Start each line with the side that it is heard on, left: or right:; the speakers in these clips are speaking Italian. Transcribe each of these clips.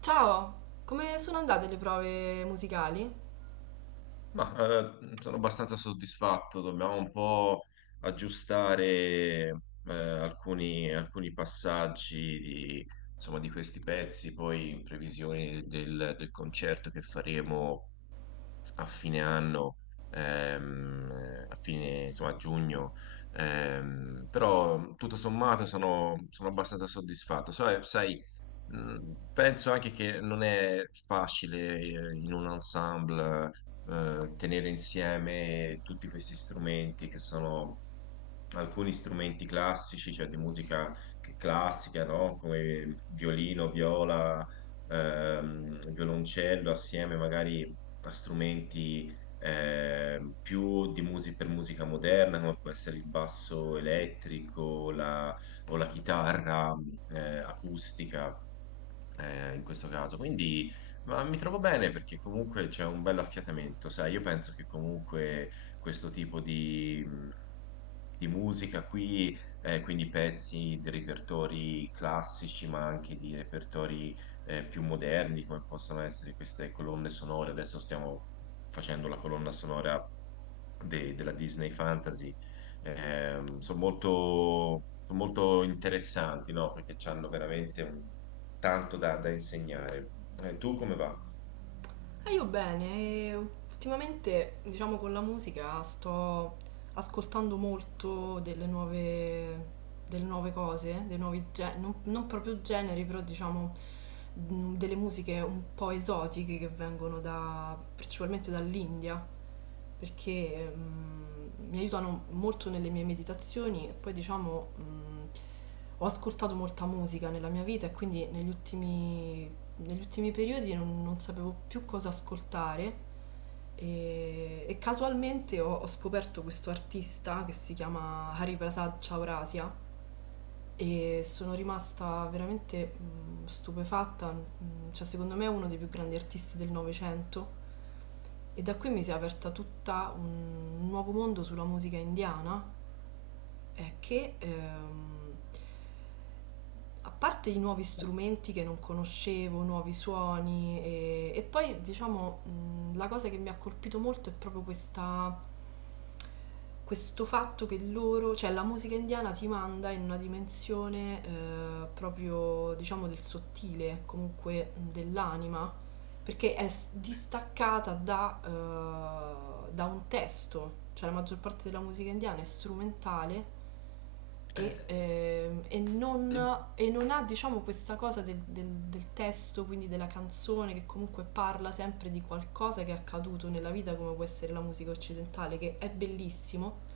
right: Ciao, come sono andate le prove musicali?
left: Ma sono abbastanza soddisfatto, dobbiamo un po' aggiustare alcuni passaggi di, insomma, di questi pezzi, poi in previsione del concerto che faremo a fine anno, a fine, insomma, a giugno, però tutto sommato sono abbastanza soddisfatto. Sai, sai, mm, penso anche che non è facile in un ensemble, tenere insieme tutti questi strumenti che sono alcuni strumenti classici, cioè di musica classica, no? Come violino, viola, violoncello, assieme magari a strumenti più di per musica moderna, come può essere il basso elettrico, la o la chitarra acustica in questo caso. Quindi mi trovo bene perché comunque c'è un bello affiatamento, sai, io penso che comunque questo tipo di musica qui, quindi pezzi di repertori classici, ma anche di repertori più moderni, come possono essere queste colonne sonore. Adesso stiamo facendo la colonna sonora della Disney Fantasy, sono molto, son molto interessanti, no? Perché hanno veramente tanto da, da insegnare. Tu come va?
right: Ah, io bene, e ultimamente, diciamo, con la musica sto ascoltando molto delle nuove cose, dei nuovi generi, non proprio generi, però diciamo delle musiche un po' esotiche che vengono da, principalmente dall'India. Perché mi aiutano molto nelle mie meditazioni e poi diciamo ho ascoltato molta musica nella mia vita e quindi negli ultimi periodi non sapevo più cosa ascoltare e casualmente ho scoperto questo artista che si chiama Hariprasad Chaurasia e sono rimasta veramente stupefatta, cioè secondo me è uno dei più grandi artisti del Novecento e da qui mi si è aperta tutta un nuovo mondo sulla musica indiana eh, che, ehm, a parte i nuovi strumenti che non conoscevo, nuovi suoni, e poi diciamo la cosa che mi ha colpito molto è proprio questa questo fatto che loro, cioè la musica indiana ti manda in una dimensione proprio diciamo del sottile, comunque dell'anima, perché distaccata da, da un testo, cioè la maggior parte della musica indiana è strumentale e,
left: Eh,
right: e non ha diciamo questa cosa del, del testo, quindi della canzone che comunque parla sempre di qualcosa che è accaduto nella vita come può essere la musica occidentale, che è bellissimo.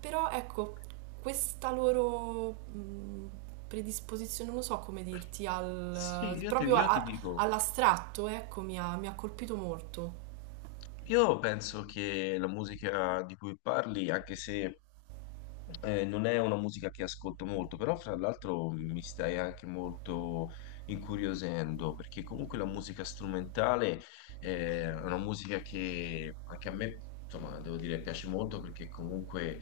right: Però ecco, questa loro predisposizione, non so come dirti,
left: sì,
right: al, proprio
left: io ti dico,
right: all'astratto, ecco, mi ha colpito molto.
left: io penso che la musica di cui parli, anche se non è una musica che ascolto molto, però fra l'altro mi stai anche molto incuriosendo, perché comunque la musica strumentale è una musica che anche a me, insomma, devo dire, piace molto perché comunque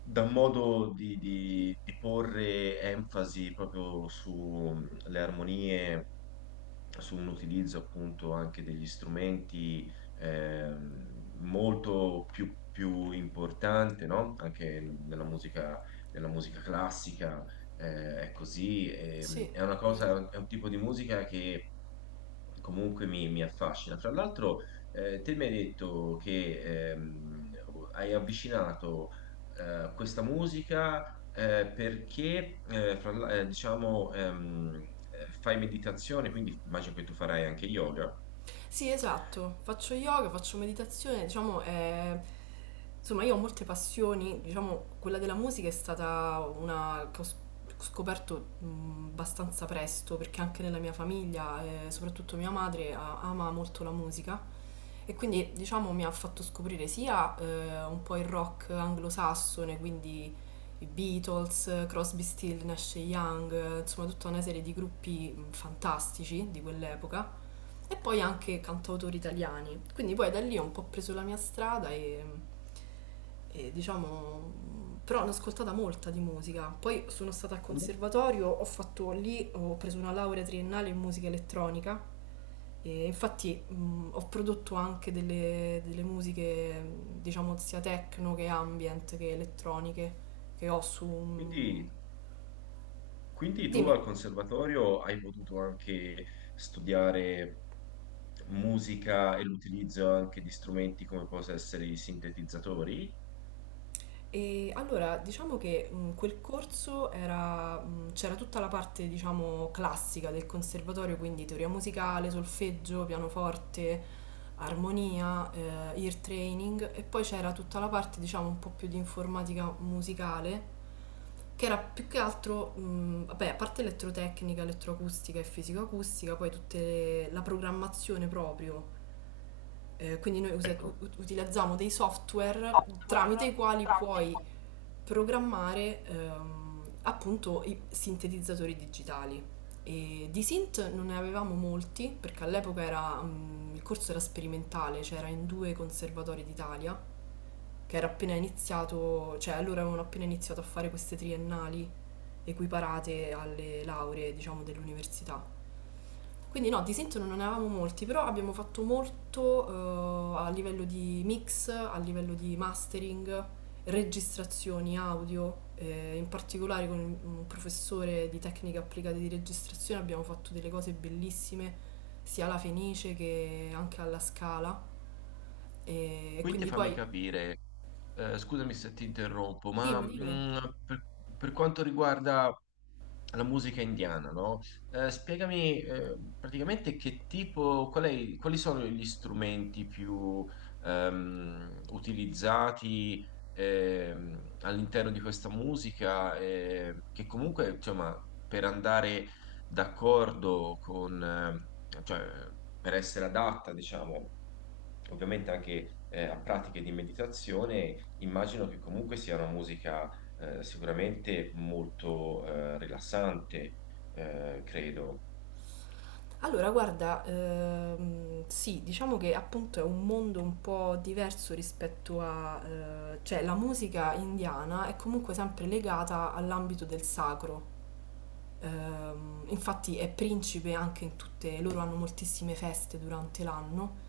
left: da un modo di, di porre enfasi proprio sulle armonie, su un utilizzo appunto anche degli strumenti molto più, più importante, no? Anche nella musica classica, è così.
right: Sì,
left: È una
right: vero.
left: cosa, è un tipo di musica che comunque mi, mi affascina. Fra l'altro, te mi hai detto che hai avvicinato questa musica perché, diciamo, fai meditazione, quindi immagino che tu farai anche yoga.
right: Sì, esatto. Faccio yoga, faccio meditazione, diciamo, insomma, io ho molte passioni, diciamo, quella della musica è stata una che scoperto abbastanza presto, perché anche nella mia famiglia, soprattutto mia madre, ama molto la musica. E quindi diciamo mi ha fatto scoprire sia un po' il rock anglosassone, quindi i Beatles, Crosby, Still, Nash e Young, insomma tutta una serie di gruppi fantastici di quell'epoca, e poi anche cantautori italiani. Quindi poi da lì ho un po' preso la mia strada e, diciamo... Però ne ho ascoltata molta di musica. Poi sono stata al
left: Comunque,
right: conservatorio, ho fatto lì, ho preso una laurea triennale in musica elettronica e infatti ho prodotto anche delle, delle musiche, diciamo, sia techno che ambient che elettroniche, che ho su...
left: quindi, quindi tu
right: Dimmi.
left: al conservatorio hai potuto anche studiare musica e l'utilizzo anche di strumenti come possono essere i sintetizzatori.
right: E allora, diciamo che quel corso era, c'era tutta la parte, diciamo, classica del conservatorio, quindi teoria musicale, solfeggio, pianoforte, armonia, ear training, e poi c'era tutta la parte, diciamo, un po' più di informatica musicale che era più che altro, vabbè, a parte elettrotecnica, elettroacustica e fisicoacustica, poi tutta la programmazione proprio. Quindi noi
left: Ecco,
right: utilizziamo dei software tramite
left: software
right: i quali
left: tramite
right: puoi
left: il
right: programmare appunto i sintetizzatori digitali. E di synth non ne avevamo molti perché all'epoca era, il corso era sperimentale, cioè era in due conservatori d'Italia, che era appena iniziato, cioè allora avevano appena iniziato a fare queste triennali equiparate alle lauree, diciamo, dell'università. Quindi no, di Sint non ne avevamo molti, però abbiamo fatto molto a livello di mix, a livello di mastering, registrazioni audio, in particolare con un professore di tecniche applicate di registrazione abbiamo fatto delle cose bellissime, sia alla Fenice che anche alla Scala. E
left: quindi
right: quindi
left: fammi
right: poi,
left: capire, scusami se ti interrompo, ma
right: dimmi.
left: per per quanto riguarda alla musica indiana, no? Spiegami praticamente che tipo, quali sono gli strumenti più utilizzati all'interno di questa musica, che comunque, insomma, per andare d'accordo con, cioè, per essere adatta, diciamo, ovviamente anche a pratiche di meditazione, immagino che comunque sia una musica sicuramente molto rilassante, credo.
right: Allora, guarda, sì, diciamo che appunto è un mondo un po' diverso rispetto a... cioè la musica indiana è comunque sempre legata all'ambito del sacro. Infatti è principe anche in tutte... loro hanno moltissime feste durante l'anno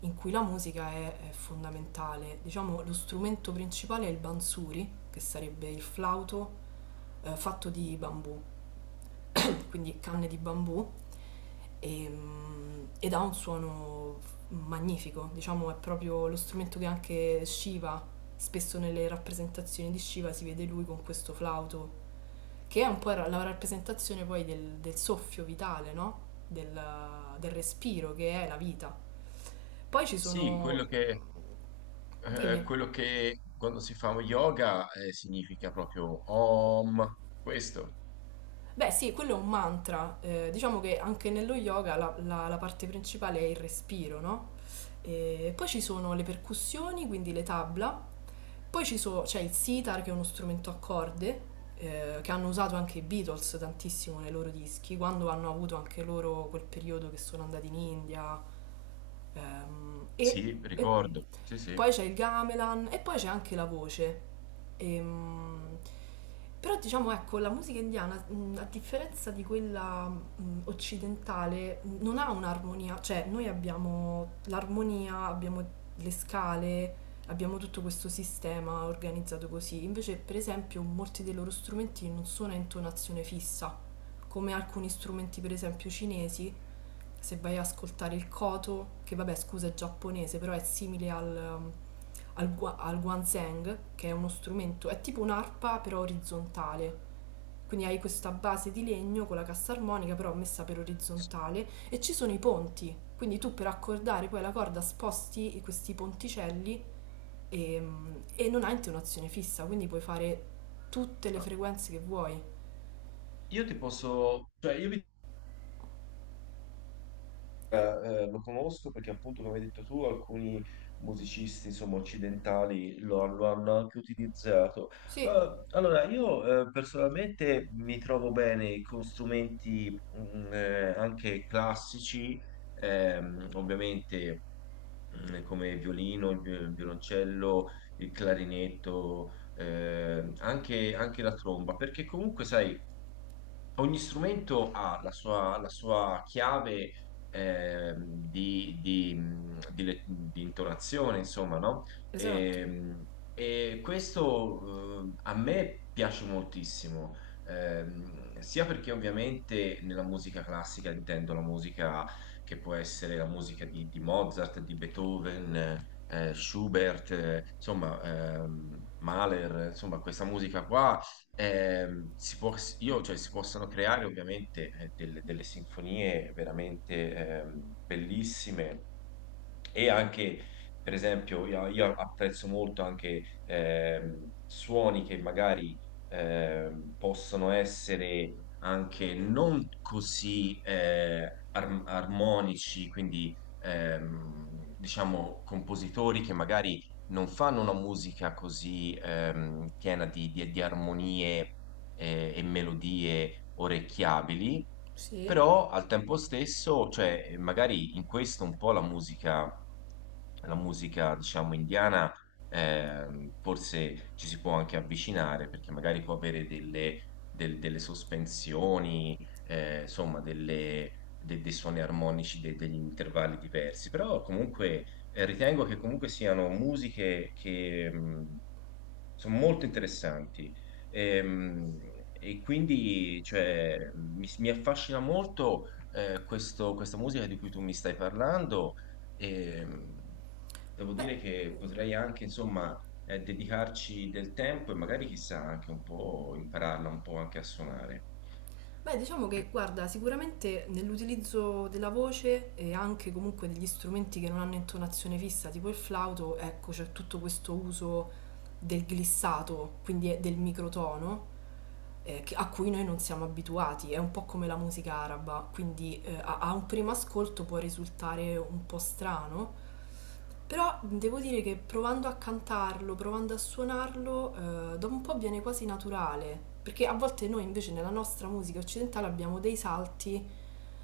right: in cui la musica è fondamentale. Diciamo lo strumento principale è il bansuri, che sarebbe il flauto fatto di bambù, quindi canne di bambù e, ed ha un suono magnifico, diciamo è proprio lo strumento che anche Shiva, spesso nelle rappresentazioni di Shiva si vede lui con questo flauto, che è un po' la rappresentazione poi del, del soffio vitale, no? Del, del respiro che è la vita. Poi ci
left: Sì,
right: sono, dimmi.
left: quello che quando si fa yoga significa proprio Om, questo.
right: Beh sì, quello è un mantra, diciamo che anche nello yoga la, la parte principale è il respiro, no? E poi ci sono le percussioni, quindi le tabla. C'è il sitar, che è uno strumento a corde, che hanno usato anche i Beatles tantissimo nei loro dischi, quando hanno avuto anche loro quel periodo che sono andati in India. Ehm, e,
left: Sì,
right: e
left: ricordo. Sì,
right: poi
left: sì.
right: c'è il gamelan e poi c'è anche la voce. Ehm, però diciamo, ecco, la musica indiana, a differenza di quella occidentale, non ha un'armonia, cioè noi abbiamo l'armonia, abbiamo le scale, abbiamo tutto questo sistema organizzato così. Invece, per esempio, molti dei loro strumenti non sono a intonazione fissa, come alcuni strumenti, per esempio, cinesi. Se vai a ascoltare il koto, che vabbè scusa è giapponese, però è simile al, al, al guanzhang, che è uno strumento, è tipo un'arpa però orizzontale. Quindi hai questa base di legno con la cassa armonica però messa per orizzontale e ci sono i ponti. Quindi tu per accordare poi la corda sposti questi ponticelli e, e non hai un'azione fissa, quindi puoi fare tutte le
left: Ah,
right: frequenze che vuoi.
left: io ti posso, cioè io vi, eh, lo conosco perché appunto, come hai detto tu, alcuni musicisti, insomma, occidentali lo, lo hanno anche utilizzato.
right: Sì,
left: Allora, io, personalmente mi trovo bene con strumenti, anche classici, ovviamente, come il violino, il violoncello, il clarinetto, anche, anche la tromba, perché comunque, sai, ogni strumento ha la sua chiave di di intonazione, insomma, no?
right: esatto.
left: Ehm, E questo, a me piace moltissimo, sia perché ovviamente nella musica classica intendo la musica che può essere la musica di Mozart, di Beethoven, Schubert, insomma, Mahler, insomma, questa musica qua si cioè, si possono creare ovviamente delle, delle sinfonie veramente bellissime e anche, per esempio, io apprezzo molto anche suoni che magari possono essere anche non così armonici, quindi, diciamo compositori che magari non fanno una musica così piena di, di armonie e melodie orecchiabili,
right: Sì.
left: però al tempo stesso, cioè, magari in questo un po' la musica, diciamo, indiana, forse ci si può anche avvicinare, perché magari può avere delle, delle sospensioni, insomma, dei suoni armonici, degli intervalli diversi, però comunque ritengo che comunque siano musiche che... sono molto interessanti. Ehm, E quindi cioè, mi affascina molto, questa musica di cui tu mi stai parlando. E, devo
right: Beh,
left: dire che potrei anche, insomma, dedicarci del tempo e magari chissà anche un po' impararla un po' anche a suonare.
right: Diciamo che, guarda, sicuramente nell'utilizzo della voce e anche comunque degli strumenti che non hanno intonazione fissa, tipo il flauto, ecco, c'è tutto questo uso del glissato, quindi è del microtono, a cui noi non siamo abituati. È un po' come la musica araba, quindi a un primo ascolto può risultare un po' strano, però devo dire che provando a cantarlo, provando a suonarlo, dopo un po' viene quasi naturale, perché a volte noi invece nella nostra musica occidentale abbiamo dei salti,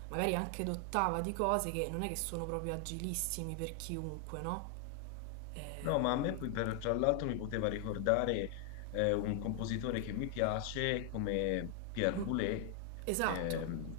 right: magari anche d'ottava, di cose che non è che sono proprio agilissimi per chiunque, no?
left: No, ma a me
right: Ehm,
left: poi tra l'altro mi poteva ricordare un compositore che mi piace come Pierre
right: m-
left: Boulez,
right: esatto.
left: ehm,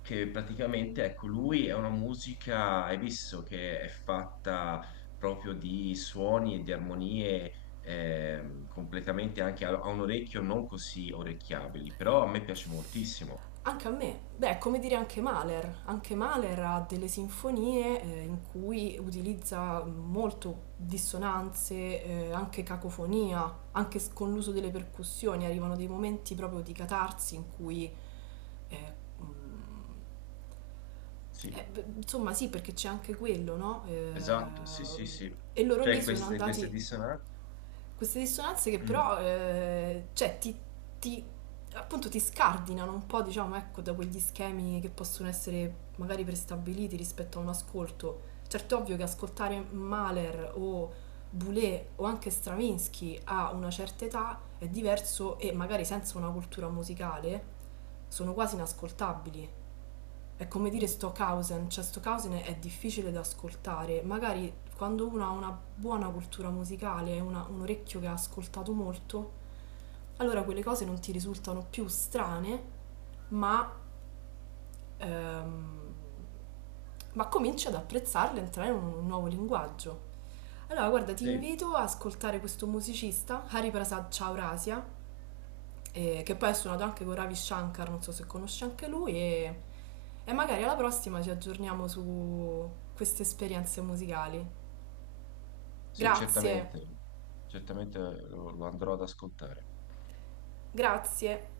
left: che praticamente, ecco, lui è una musica, hai visto, che è fatta proprio di suoni e di armonie completamente anche a, a un orecchio non così orecchiabili, però a me piace moltissimo.
right: Anche a me, beh, è come dire anche Mahler. Anche Mahler ha delle sinfonie in cui utilizza molto dissonanze, anche cacofonia, anche con l'uso delle percussioni. Arrivano dei momenti proprio di catarsi in cui, eh, mm,
left: Sì,
right: beh, insomma, sì, perché c'è anche quello, no?
left: esatto, sì, sì, sì.
right: E loro lì
left: Cioè
right: sono
left: queste, queste
right: andati
left: dissonanze.
right: queste dissonanze che
left: Mm,
right: però cioè, ti- appunto ti scardinano un po', diciamo, ecco, da quegli schemi che possono essere magari prestabiliti rispetto a un ascolto. Certo è ovvio che ascoltare Mahler o Boulez o anche Stravinsky a una certa età è diverso e magari senza una cultura musicale sono quasi inascoltabili. È come dire
left: mm,
right: Stockhausen, cioè Stockhausen è difficile da ascoltare, magari quando uno ha una buona cultura musicale, un orecchio che ha ascoltato molto, allora quelle cose non ti risultano più strane, ma, ehm, ma cominci ad apprezzarle, a entrare in un nuovo linguaggio. Allora, guarda, ti
left: sì.
right: invito ad ascoltare questo musicista, Hariprasad Chaurasia, che poi è suonato anche con Ravi Shankar, non so se conosci anche lui, e magari alla prossima ci aggiorniamo su queste esperienze musicali.
left: Sì,
right: Grazie,
left: certamente, certamente lo, lo andrò ad ascoltare.
right: grazie.